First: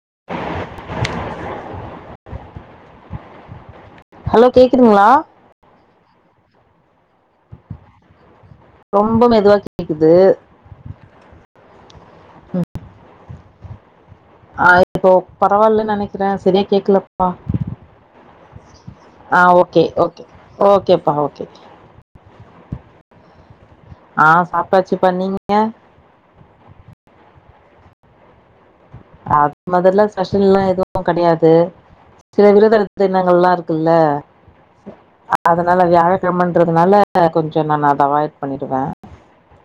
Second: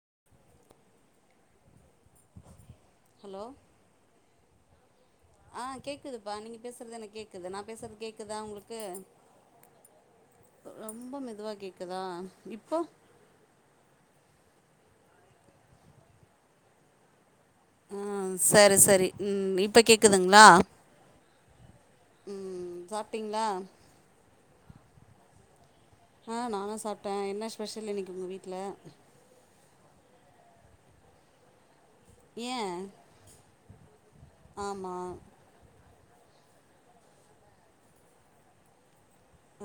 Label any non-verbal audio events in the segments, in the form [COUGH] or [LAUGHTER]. [UNINTELLIGIBLE] Hello hello கேக்குதுங்களா ஆ கேக்குதுப்பா நீங்க பேசுறது என்ன கேக்குது நான் பேசறது கேக்குதா உங்களுக் ரொம்ப மெதுவா கேக்குது ரொம்ப மெதுவா கேக்குதா இப்போ ஆ இப்போ பரவாயில்லன்னு நினைக்கிறேன் சரியா கேக்கல ஆ ஆ சரி சரி ஆ ம் இப்ப ஓகே ஓகே கேக்குதுங்களா ஓகேப்பா ஓகே ம் சாப்ட்டீங்களா ஆ சாப்ட்டாச்சு பா நீங்க ஆ நானும் சாப்ட்டேன் என்ன ஸ்பெஷல் இன்னைக்கு உங்க வீட்ல அது மாதிரல்லாம் ஸ்பெஷல் எல்லாம் எதுவும் கெடையாது சில ஏ விரதனங்கள்ல்லா இருக்கு ஆமா [UNINTELLIGIBLE] அதனால வியாழக் ன்றதுனால கொஞ்சம் நான் அதை அவாய்ட் பண்ணிடுவேன்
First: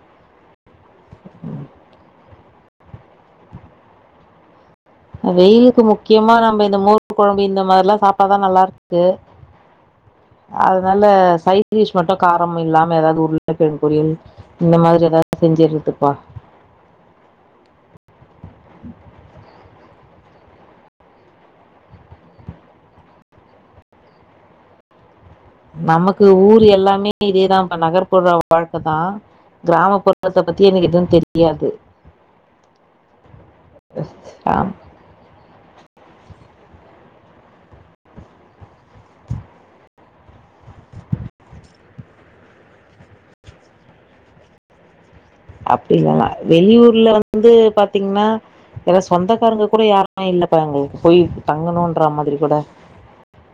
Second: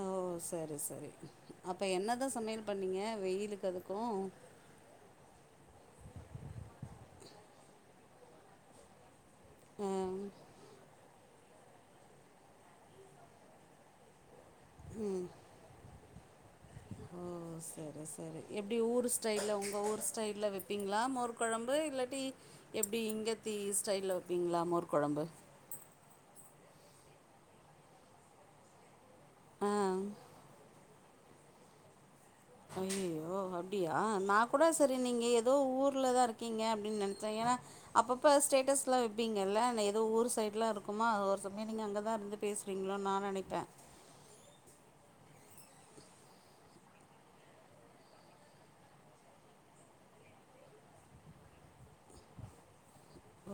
ஓ சரி சரி அப்ப என்னதான் சமையல் பண்ணீங்க வெயிலுக்கு அதுக்கும் வெயிலுக்கு முக்கியமா நம்ம இந்த மோர் குழம்பு இந்த மாரி ல்லாம் சாப்ட்டாதான் நல்லா இருக்கு ஆ அதனால சைதீஷ் மட்டும் காரம் இல்லாம ஏதாவது உருளைக்கிழங்கு பொரியல் இந்த மாதிரி எல்லாம் செஞ்ஜு எடுத்து பா ஓ சரி சரி எப்டி ஊர் ஸ்டைல்ல உங்க ஊர் ஸ்டைல்ல வைப்பீங்களா மோர்க குழம்பு இல்லட்டி எப்டி இங்கத்தி ஸ்டைல்ல வைப்பீங்களா மோர் குழம்பு நமக்கு ஊர் எல்லாமே இதேதான் இப்ப நகர்புற வாழ்க்க தான் ஆ கிராமப்புறத்தை பத்தி எனக்கு எதும் தெரியாது அயயோ அப்படியா நா ஆ கூட சரி நீங்க ஏதோ ஊர் லதா இருக்கீங்க அப்படின்னு நெனைச்சே ஏன்னா அப்பப்ப ஸ்டேட்டஸ் எல்லாம் வப்பீங்கல்ல ஏதோ ஊர் சைடலா இருக்குமா ஒரு சமய நீங்க அங்கதா இருந்து பேசுறீங்களோனு நா நெனைப்பே அப்டி இல்லல்லா வெளியூர்ல வந்து பாத்தீங்கன்னா ஏன்னா சொந்தக்காரங்க கூட யாருமே இல்லப்பா எங்களுக்கு போய் தங்கணும்ன்ற மாதிரி கூட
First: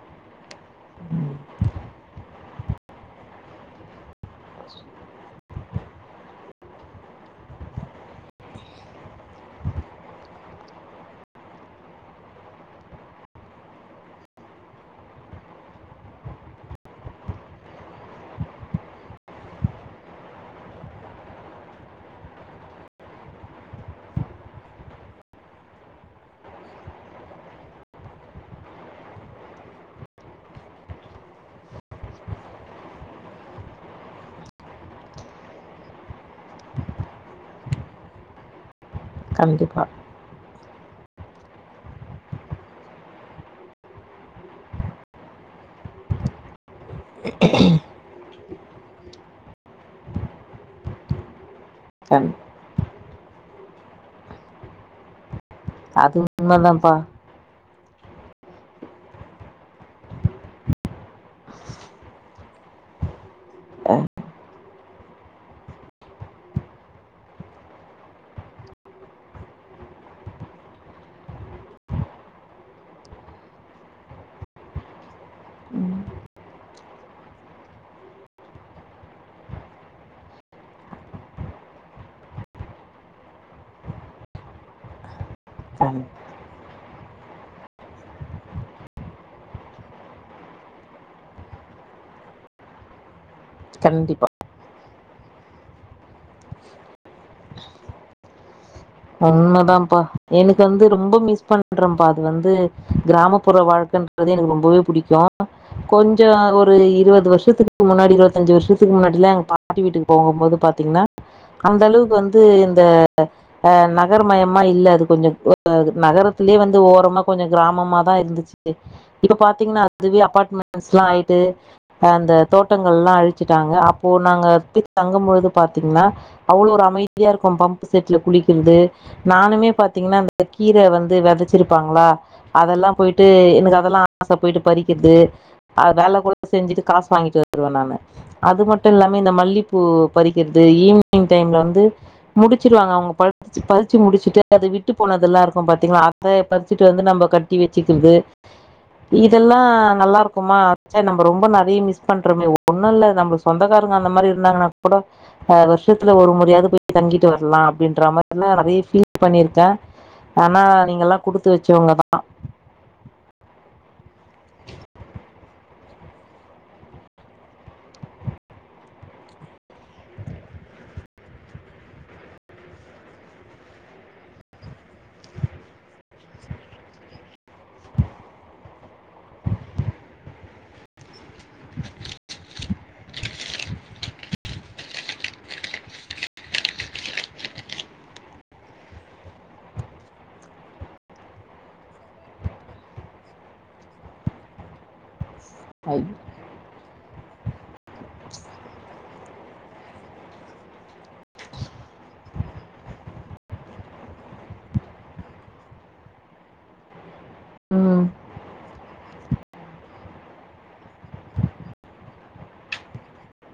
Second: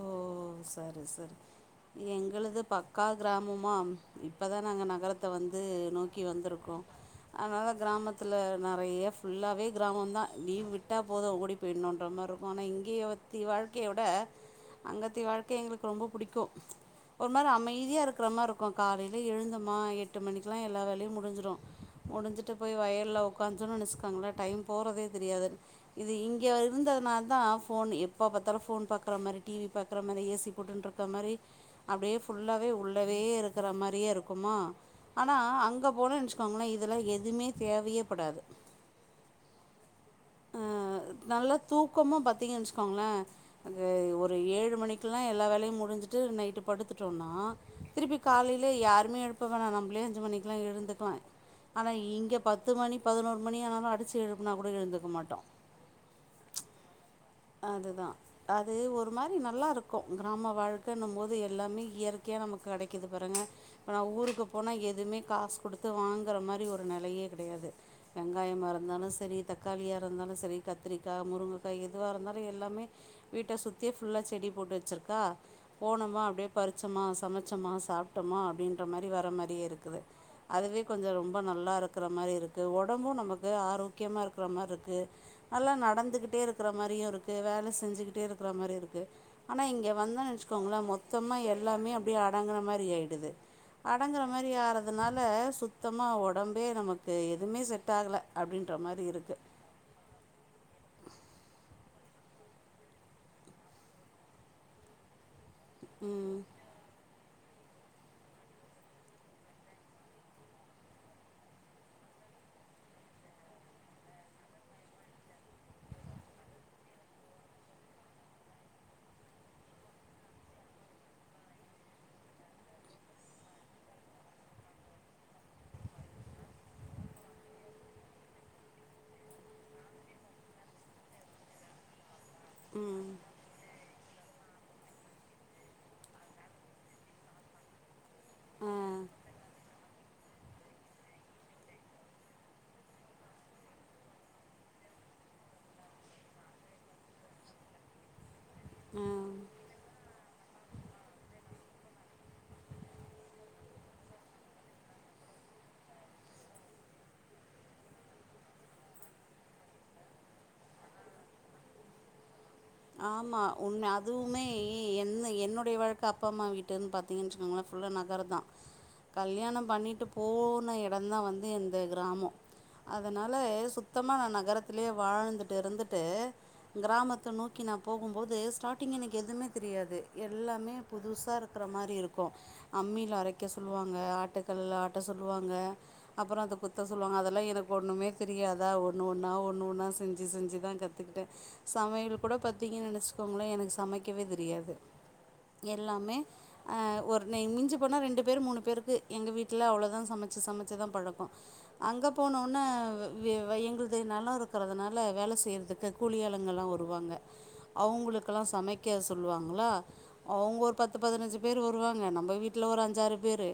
ஓ சரி சரி எங்களது பக் அக்கா கிராமமாக இப்போ தான் நாங்கள் நகரத்தை வந்து நோக்கி வந்திருக்கோ அதனால் கிராமத்தில் நறைய ஃபுல்லாகவே கிராமம்தா லீவ் விட்டா போதோ ங்கடி போயணுன்ற மாரி இருக்கும் ஆனால் இங்கேயே வற்றி வாழ்க்கைய விட அங்கேத்த வாழ்க்கை எங்களுக்கு ரொம்ப பிடிக்கோ ஒரு மாரி அமைதியா இருக்குற மாதிரி இருக்கோ காலைல எழுந்தோமா எட்டு மணிக்கெல்லா எல்லா வேலையோ முடிஞ்சிடோ முடிஞ்சுட்டு போய் வயல்ல ஒக்காஞ்சோன்னு நெனச்சுக்கோங்களே டைம் போகறதே தெரியாது இது இங்கே இருந்ததுனால தா ஃபோன் எப்போ பாத்தாலோ ஃபோன் ப பார்க்கற மாதிரி டி வி பார்க்குற மாதிரி ஏ சி போட்டு இருக்க மாதிரி அப்படியே ஃபுல்லாகவே உள்ளவே இருக்குற மாரியே இருக்குமா ஆனா அங்கே போன நெனச்சக்கோங்கள இதெல்லா எதுவுமே தேவையேப்படாது கண்டிப்பா நல்லா தூக்கமும் பாத்தீங்கச்சுக்கோங்களன் ஒரு ஏழு மணிக்கு எல்லாம் எல்லா வேலையும் முடிஞ்சுட்டு நைட்டு படுத்துட்டு பாத்தோன்னா திருப்பிக் காலைல யாருமே எழுப்ப வேணா நம்மளே அஞ்சு மணிக்கெல்லா எழுந்துக்கலா ஆனா கண் இங்க பத்து மணி பதினோரு மணியனாலோ அடித்து எழுப்புனா கூட எழுது இருக்க மாட்டோ அது உண்மை தான்ப்பா அதுதா அது ஒரு மாரி நல்லாருக்கோ கிராம வாழ்க்கன்னு போது எல்லாமே இயற்கையா நமக்கு கெடைக்குது பாருங்க இப்போ நா ஊருக்கு போனா எதுவுமே காசு கொடுத்து வாங்குற மாரி ஒரு நெலையே கெடையாது வெங்காயமா இருந்தாலோ செரி த தக்காளியாக இருந்தாலு செரி கத்திரிக்கா முருங்கைக்கா எதுவா இருந்தாலு எல்லாமே வீட்ட சுத்தியே ஃபுல்லா செடி போட்டு வெச்சுருக்கா ம் போனோமா அப்டியே பறிச்சோமா சமைச்சோமா சாப்ட்டோமா அப்படின்ற மாரி வர மாரியே இருக்குது அதுவே கொஞ்சோ ரொம்ப நல்லா இருக்குற மாரி இருக்குது ஒடம்போ நமக்கு ஆரோக்கியமா இருக் இருக்கிற மாரி இருக்கு நல்லா கண் நடந்துக்கிட்டே இருக்குற மாரியு இருக்கு வேல செஞ்சுக்கிட்டே இருக்குற மாரியு இருக்கு ஆனா இங்கே வந்து நெனச்சுக் கோங்கள மொத்தமா எல்லாமே அப்படியே அடங்குற மாரி ஆகிடுது அடங்குற கண்டிப்பா மாரி ஆறது அதனால சுத்தமா ஒடம்பே நமக்கு எதுவுமே செட் ஆகல அப்படின்ற மாரி உண்மைதாப்பா எனக்கு வந்து ரொம்ப மிஸ் பண்ண ன்ற பா அது வந்து கிராமப்புற வாழ்க்கன்றது எனக்கு ரொம்பவே புடிக்கோ கொஞ்சோ ம் ஒரு இருபது வருஷ் வருஷத்துக்கு முன்னாடி இருபத்தஞ்சு வருஷத்துக்கு முன்னாடிிலாம் எங்க பாட்டி வீட்டுக்கு போகும் போது பாத்தீங்கன்னா அந்த அளவுக்கு வந்து இந்த நகர் மயமா இல்ல அது கொஞ்சம் நகரத்திலேயே வந்து ஓரமா கொஞ்சம் கிராமமாதா இருந்துச்சு இப்ப பாத்தீங்கன்னா அதுவே அபார்ட்மெண்ட்ஸ் எல்லாம் ஆயிட்டு அஹ் அந்த தோட்டங்கள் எல்லாம் அழிச்சுட்டாங்க அப்போ நாங்க போய் தங்கும் பொழுது பாத்தீங்கன்னா அவ்வளவு ஒரு அமைதியா இருக்கும் பம்ப செட்ல குளிக்க இரு நானுமே பா்த்தீங்கன்னா அந்த கீர வந்து வெதைச்சிருப்பாங்களா அதெல்லா ம் போயிட்டு எனக் அ அதல்லா ஆசை போய்ட்டு பறிக்கிறது வேல கூட செஞ்சுட்டு காசு வாங்கிட்டு வருவே நா அது ஆ மட்டு இல்லாம இந்த மல்லிப்பூ பறிக்கிறது ஈவினிங் டைம்ல வந்து முடிச்சவாங்க அவுங்க பறிச்ச பறிச்சு முடிச்சுட்டு அது விட்டு போனதெல்லாம் இருக்கோ பார்த்தீங்களன்னா அத பறிச்சுட்டு வந்து நம்ம கட்டி வெச்சுக்கிறது ஆ இதெல்லா நல்லா இருக் நம ரொம்ப நிறைய மிஸ் பண்றோமே ஒண்ணும் இல்ல நம்ம சொந்தக்காரங்க அந்த மாதிரி இருந்தாங்கன்னா கூட வருஷத்துல ஒரு முறாது போய் தங்கிட்டு வரலாம் அப்படின்ற மாரி ல்லாம் நிறைய பீல் பண்ணிருக்க ஆனா நீங்கலா குடுத்து வெச்சவங்க தா ஆமா ஒன்னு அ அதுவுமே என் என்னுடைய வாழ்க் அப்பா அம்மா வீட்டுன்னு பாத்தீங்கன்னு சொன்னிங்கன்னா ஃபுல்லா நகரோ தா கல்யாணம் பண்ணிட்டு போன இடம் தா வந்து இந்த கிராமம் அதனால சுத்தமாக நகரத்திலயே வாழ்ந்துட்டு இருந்துட்டு கிராமத்த நேக்கி நான் போகும்போது ஸ்டார்ட்டிங் எனக்கு எதுவுமே தெரியாது எல்லாமே புதுசா இருக் பாக்குற மாரி இருக்கோ அம்மியில் அரைக்க சொல்லுவாங்க ஆட்டுக்கல்லுல ஆட்ட சொல்லுவாங்க அப்புறோ அத குத்த சொல்லுவாங்க அதெல்லா எனக்கு ஒன்னுமே தெரியாதா ஒன்னு ஒன்னா ஒன்னு ஒன்னா செஞ்சு செஞ்சு தா கத்துக்கிட்டே சமையல் கூட பாத்தீங்கன்னு நினைச்சிக்கோங்களேன் எனக்கு சமைக்கவே தெரியாது எல்லாமே அ ஒரு ன்னை மிஞ்சி போனா ரெண்டு பேரு மூணு பேருக்கு எங்க வீட்ல அவ்ளோதா சமைச்சு சமைச்சு தா பழக்க அங்க போனவொன்னே வெ வ எங்குள்து நெல இருக்கிறதுனால வேல செய்யறதுக்கு கூலி ஆளுங்கல்லா வருவாங்க ம் அவுங்களுக்கெல்லா சமைக் க சொல்லுவாங்களா அவுங்க ஒரு பத்து பதினஞ்சு பேர் வருவாங்க நம்ப வீட்டுல் ஒரு அஞ்சாறு பேரு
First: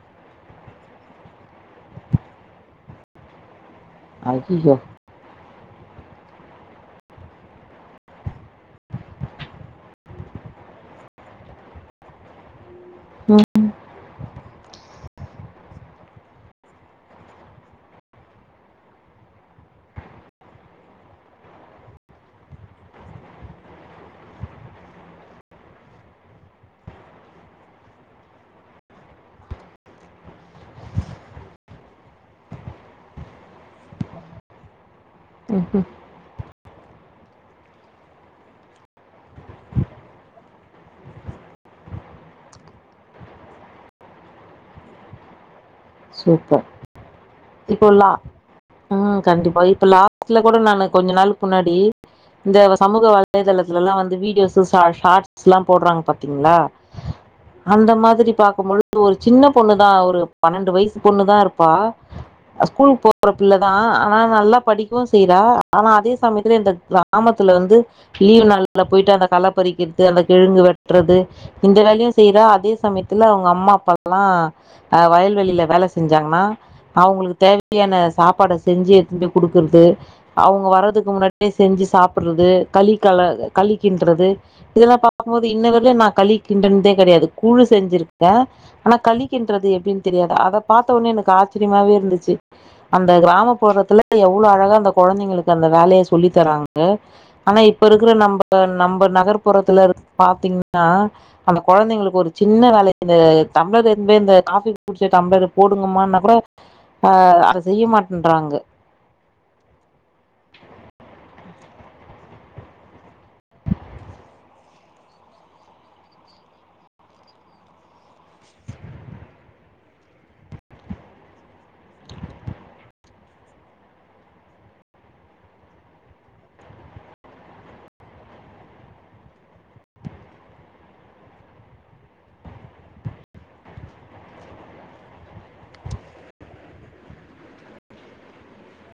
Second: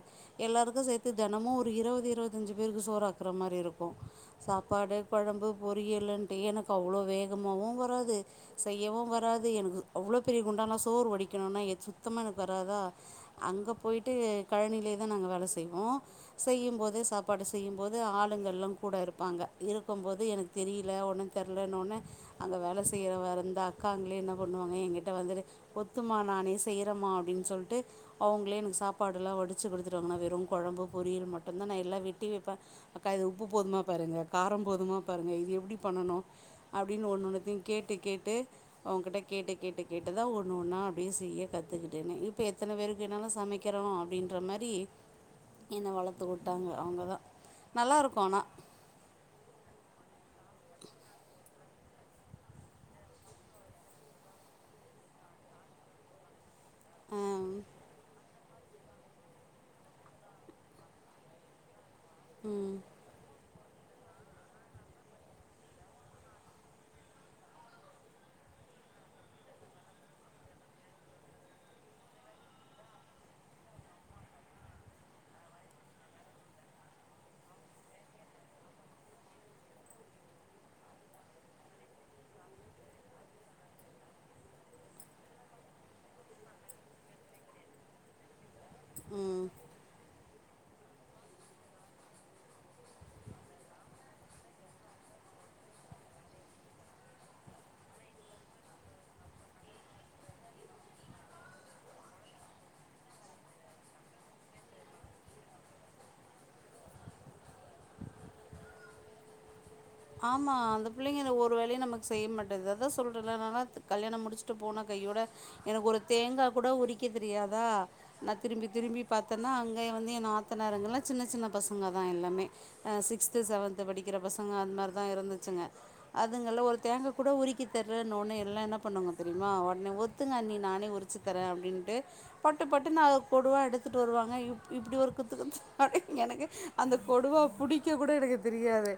எல்லாருக்கு சேத்து தெனமு ஒரு இருபது இருபத்தஞ்சு பேருக்கு சோறாக்குற மாரி இருக் கு ஐயயோ சாப்பாடு கொழம்பு பொரியலுன்ட்டு எனக்கு அவ்ளோ வேகமாவு வராது செய்யவு வராது எனக்கு அவ்ளோ பெரிய குண்டலா சோறு வடிக்கணுனா சுத்தமாக எனக்கு வராதா ம் அங்க போய்ட்டு கழனியிலயே தா நாங்க வேல செய்வோ செய்யும்போதே சாப்பாடு செய்யும்போது ஆளுங்கெல்லா கூட இருப்பாங்க இருக்கும் போது எனக்கு தெரியல ஒன்னு தெரிலன்னொன்னே அங்க வேல செய்ற வர இந்த அக்காங்களே என்ன பண்ணுவாங்க எங்கிட்ட வந்துட்டு ஒத்துமா நானே செய்றேம்மா அப்படின்னு சொல்லிட்டு அவங்களே எனக்கு சாப்பாடெல்லா வடிச்சு குடுத்துருவாங்க நா வெறு கொழம்பு பொரியல் மட்டுந்தா நா எல்லா வெட்டி வெப்பே அக்கா இது உப்பு போதுமா பாருங்க காரம் போதுமா பாருங்க இது எப்படி பண்ணனு அப்படின்னு ஒன்னொத்தையும் கேட்டு கேட்டு அவங்ககிட்ட கேட்டு கேட்டு கேட்டுதான் ஒண்ணு ஒன்னா அப்படியே செய்ய கத்துக்கிட்டேனே இப்ப எத்தன பேருக்குனாலும் சமைக்கிறோம் அப்படின்ற மாரி சூப்பர் இப்போல்லா நல்லாயிருக்கும் ஆனால் உம் கண்டிப்பா இப்ப ல த்துல கூட நான் கொஞ்ச நாளுக்குக்கு முன்னாடி இந்த சமூக வலைதளத்துல எல்லாம் வந்து வீடியோஸ் ஷா ஷார்ட்ஸ் எல்லாம் போடுறாங்க பாத்தீங்களா ம் அந்த மாதிரி பாக் ழுது ஒரு சின்ன பொண்ணு தான் ஒரு பன்னெண்டு வயசு பொண்ணுதான் இருப்பா அ ஸ்கூல் போறப் ள்ளதான் ஆனா நல்லா படிக்கவும் செய்யறா ஆனா அதே சமயத்துல இந்த கிராமத்துல வந்து லீவ்நாள்லா போயிட்டு அந்த கள்ள பறிக்கிறது அந்த கெழங்கு வெட்டறது இந்த வேலையும் செய்யற அதே சமயத்துல அவங்க அம்மா அப்பால்லாம் ஹ் வயல்வெளியில வேல செ செஞ்சாங்கன்னா அவங்களுக்கு தேவையான சாப்பாட செஞ்சு எடுத்துனுபோய் குடுக்கறது அவங்க வர்றதுக்கு முன்னாடியே செஞ்சு சாப்பிடுறது களி கள களி கின்டறது இதெல்லாம் பார்க்கும்போது இன்ன வரையும் நான் களிக்கின்டுனதே கெடையாது கூழ் செஞ்சிருக்கேன் ஆனா ம் களிக்கின்டுறது எப்படின்னு தெரியாது அத பார்த்த ஒனே எனக்கு ஆச்சரியமாவே இருந்துச்சு அந்த கிராமப்புறத்துல எவ்வளவு அழகா அந்த கொழந்தைங்களுக்கு அந்த வேலையை சொல்லி தராங்க ஆனா இப்ப இருக்கிற நம்ப நம்ப நகர்ப்புறத்துல இருக் பாத்தீங்கன்னா அந்த கொழந்தைங்களுக்கு ஒரு சின்ன வேல இந்த டம்பளர் எடுத்துனு போய் காஃபி குடிச்ச டம்பளரு போடுங்கமானா கூட ஆஹ் அத செய்ய மாட்டேன்றாங்க ஆமாம் அந்த பிள்ளைங்க இந்த ஒரு வேலையும் நமக்கு செய்ய மாட்டேது அதான் சொல்றெல [UNINTELLIGIBLE] கல்யாணம் முடிச்சுட்டு போன கையோட எனக்கு ஒரு தேங்காய் கூட உரிக்க தெரியாதா நான் திரும்பி திரும்பி பாத்தேன்னா அங்கே வந்து என் நாத்தனார்ங்லாம் சின்ன சின்ன பசங்க தான் எல்லாமே சிக்ஸ்து செவன்த் படிக்கிற பசங்க அந்த மாரி தான் இருந்துச்சுங்க அதுங்கெல்லாம் ஒரு தேங்கா கூட உரிக்கி தெரிலன்னொனே எல்லாம் என்ன பண்ணுங்க தெரியுமா உடனே ஒத்துங்க அண்ணி நானே உரிச்சு தரேன்டு அப்படின்ட்டு பட்டு பட்டு நான் கொடுவா எடுத்துட்டு வருவாங்க இப்படி ஒரு குத்து எனக்கு அந்த கொடுவா புடிக்க கூட எனக்கு தெரியாது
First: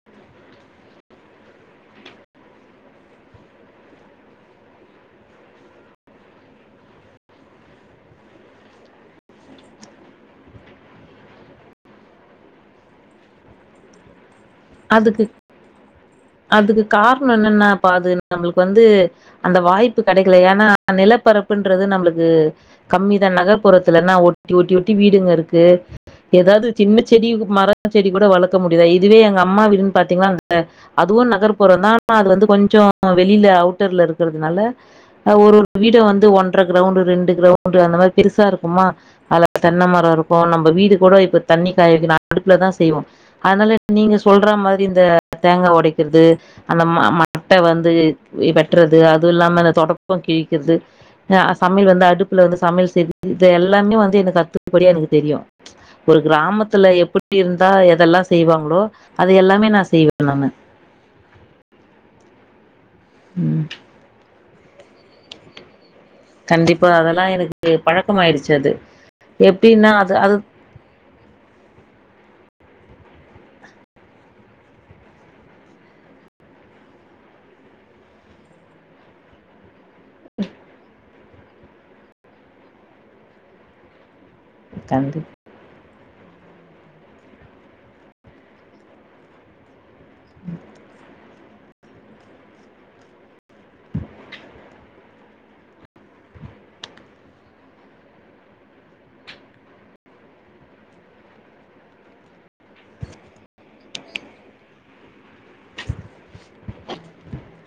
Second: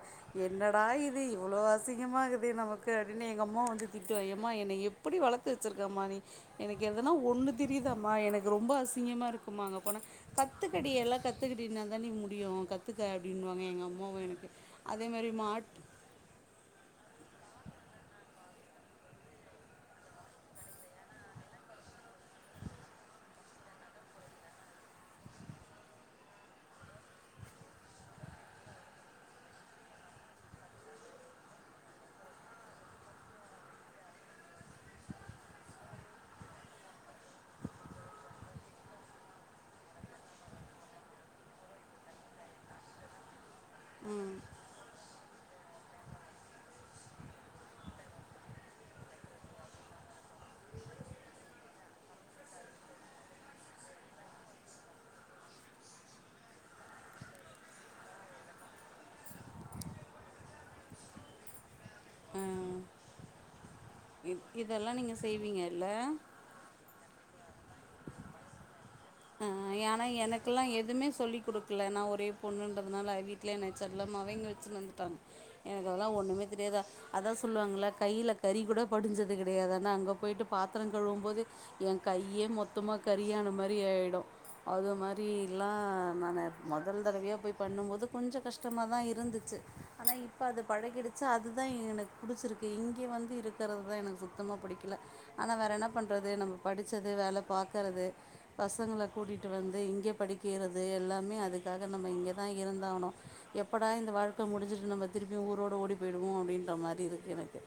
என்ன டா இது இவ்வளோ அசிங்கமாக இருக்குது நமக்கு அப்படின்னு எங்கள் அம்மாவெ வந்து திட்டுவேன் ஏம்மா என்னை எப்படி வளர்த்து வெச்சுருக்கம்மா நீ எனக்கு எதுனா ஒன்னு தெரியுதாம்மா எனக்கு ரொம்ப அசிங்கமாக இருக்குமா அங்க போனா கத்துக்கடி எல்லாம் கத்துக்கிட்டனா தான் முடியும் கத்துக்க அப்படின்னுவாங்க எங்கள் அம்மாவும் எனக்கு அதே அதுக்கு மாரி மாட் அதுக்கு காரணம் என்னன்னா பா அது நம்மளுக்கு வந்து அந்த வாய்ப்பு கெடைக்கல ஏன்னா நிலப்பரப்புன்றது நம்மளுக்கு கம்மிதான் நகர்ப்புறத்துலன்னா ஒட்டி ஒட்டி ஒட்டி வீடுங்க இருக்கு ஏதாவது சின்ன செடி மரம் செடி கூட வளர்க்க முடியுதா இதுவே எங்க அப் அம்மா வீடு பாத்தீங்கன்னா அந்த அதுவும் நகர்புறம் தான் ஆனா அது வந்து கொஞ்சம் வெளியில அவுட்டர்ல இருக்கிறதுனால ஒரு ஒரு வீட வந்து ஒன்ற கிரௌண்ட ரெண்டு கிரௌண்ட் அந்த மாரி பெருசா இருக்குமா அதுல தென்னை மரம் இருக்கும் நம்ம வீடு கூட இப்ப தண்ணி காய வ அடுப்புலதான் செய்வோம் அதனால நீங்க ம் சொல்ற மாரி இந்த தேங்காய் ஒடைக்கிறது அந்த ம மட்டை வந்து வெட்டுறது அதுவும் இல்லாம அந்த தொடப்பம் கிழிக்கிறது ஹ் சமையல் வந்து அடுப்புல வந்து சமையல் செய்து இது எல்லாமே வந்து எனக்கு அத்துபடியா எனக்கு தெரியும் ஒரு கிராமத்துல எப்படி இருந்தா எதெல்லாம் செய்வாங்களோ அது எல்லாமே நான் செய்வேன் நானு ஆஹ்வ் உம் இத் இதெல்லா நீங்க செய்வீங்கள்ல கண்டிப்பா அதெல்லா எனக்கு பழக்கமாயிருச்சு அது ஆஹ் எப்டின்னா ஏனா அது அது எனக்குலா எதுமே சொல்லி் குடுக்ல நா ஒரே பொண்ணுன் ன்றதுனால வீட்லே என்னை செல்லமாவே இங்க வெச்சுனுருந்துட்டாங்க எனக்கு அதெல்லா ஒன்னுமே தெரியாதா அதா சொல்லுவாங்கள கைல கரிகூட படிஞ்சது கெடையாது ஆனா அங்க போயிட்டு பாத்தரங் கழுவும் போது எ கையே மொத்தமா கரியான மாரி ஆய்ட் டு அதோ கண்டி மாரிலா நான்னு மொதல் தடவையா போய் பண்ணும் போது கொஞ்ச கஷ்டமாதா இருந்துச்சு ஆனா இப்ப அது பழகிடுச்சு அத் துதா எ எனக் புடிச்சிருக்கு இங்கே வந்து இருக்கறவுதுதா எனக்கு சுத்தமா புடிக்கிலே ஆனா வேற என்னாப் பண்றது நம்மே படிச்சது வேலே பாக்கறது பசங்களே கூட்டிட்டு வந்து இங்கே படிக்கீறது எல்லாமே அதுக்காக நம்மே இங்கேதா இருந்தாவுணோ எப்படா இந்தே வாழ்க்கே முடிஞ்சுர்ட்டு நம்மே திருப்பியூ ஊரோட ஓடி போயிடுவோ அப்டின்ற மாரி இருக் கெனக்கு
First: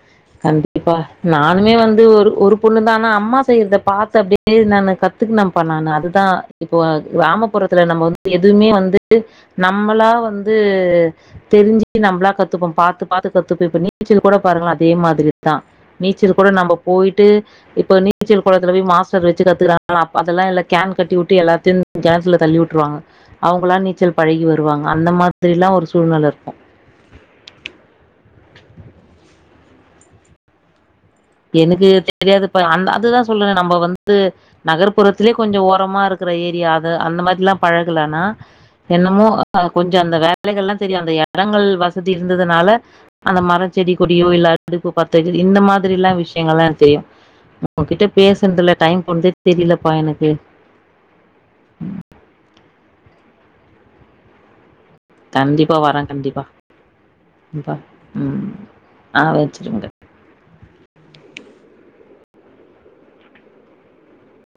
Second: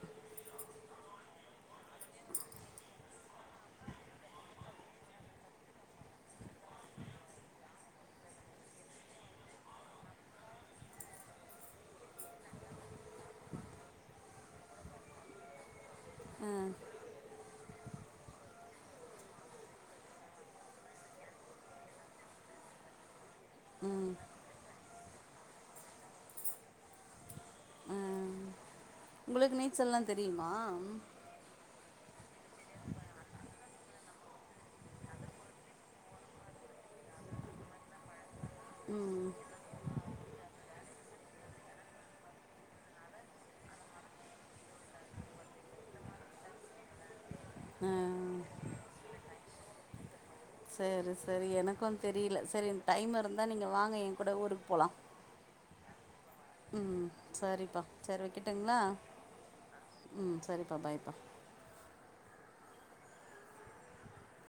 கண்டிப்பா நானுமே வந்து ஒரு ஒரு பொண்ணு தானா அம்மா செயிற்தே பாத்தப்டே நானு கத்துக்கினம்பா நானூ அதுதா இப்போ அது வெயாமப்புறத்துலே நம்மோ வந்து எதுமே வந்துட்டு நம்மளா வந்தூ தெரிஞ்சு நம்ளா கத்துப்போ பாத்து பாத்து கத்போ இப்ப நீச்சல் கோட பாருங்களேன் தே மாதிரிதா நீச்சல் ஆ, கூட நம்போ போயிட்டு இப்ப நீச்சல் கொளத்துல போயி மாஸ்டர் வெச்சு கத்துக்றாங்ளா அப் அதெல்லா இல்லே கேன் கட்டி உட்டு எல்லாத்தின் கேணத்துலே தள்ளீ உட்ருவாங்கே அவுங்கல்லா ம், நீச்சல் பழகி வருவாங்கே அந்தே மார்திரிலா ஒரு சூழ்நெல இர்க்கோ உங்ளுக்கு நீச்சல்லா தெரியுமா எனக்கு தெரியாதுப்பா அந்த அதுதா சொல்ற நம்பொ வந்து நகர்ப்புறத்துலே கொஞ்சோ ஓரமா இருக்குற ஏரியா அத அந்த மாரில்லா பழகலன்னா என்னமோ ம் அ கொஞ்சொ அந்த வேலைகள்ல்லா தெரியு அந்த எடங்கள் வசதி இருந்ததுனால அந்த மரொ செடி கொடியோ இல்ல அடுப்பு பத்த வெ இந்த மா திரில்லா விஷ்யங்கள்லா எனக் தெரியு உங்கக்கிட்ட ஆ. பேசுனதுல டைம் போன்தே தெரியிலப்பா எனக்கு சேரி சேரி எனக்கு வந் தெரியில செரி டைம் இருந்தா நீங்க வாங்க ஏங் கூட ஊருக் போலா கண்டிப்பா வர கண்டிப் ம் சரிப்பா சரி ம் வெக்கட்டுங்ளா ஆ வச்சிருங்க ம் சரி பா பாய்ப்பா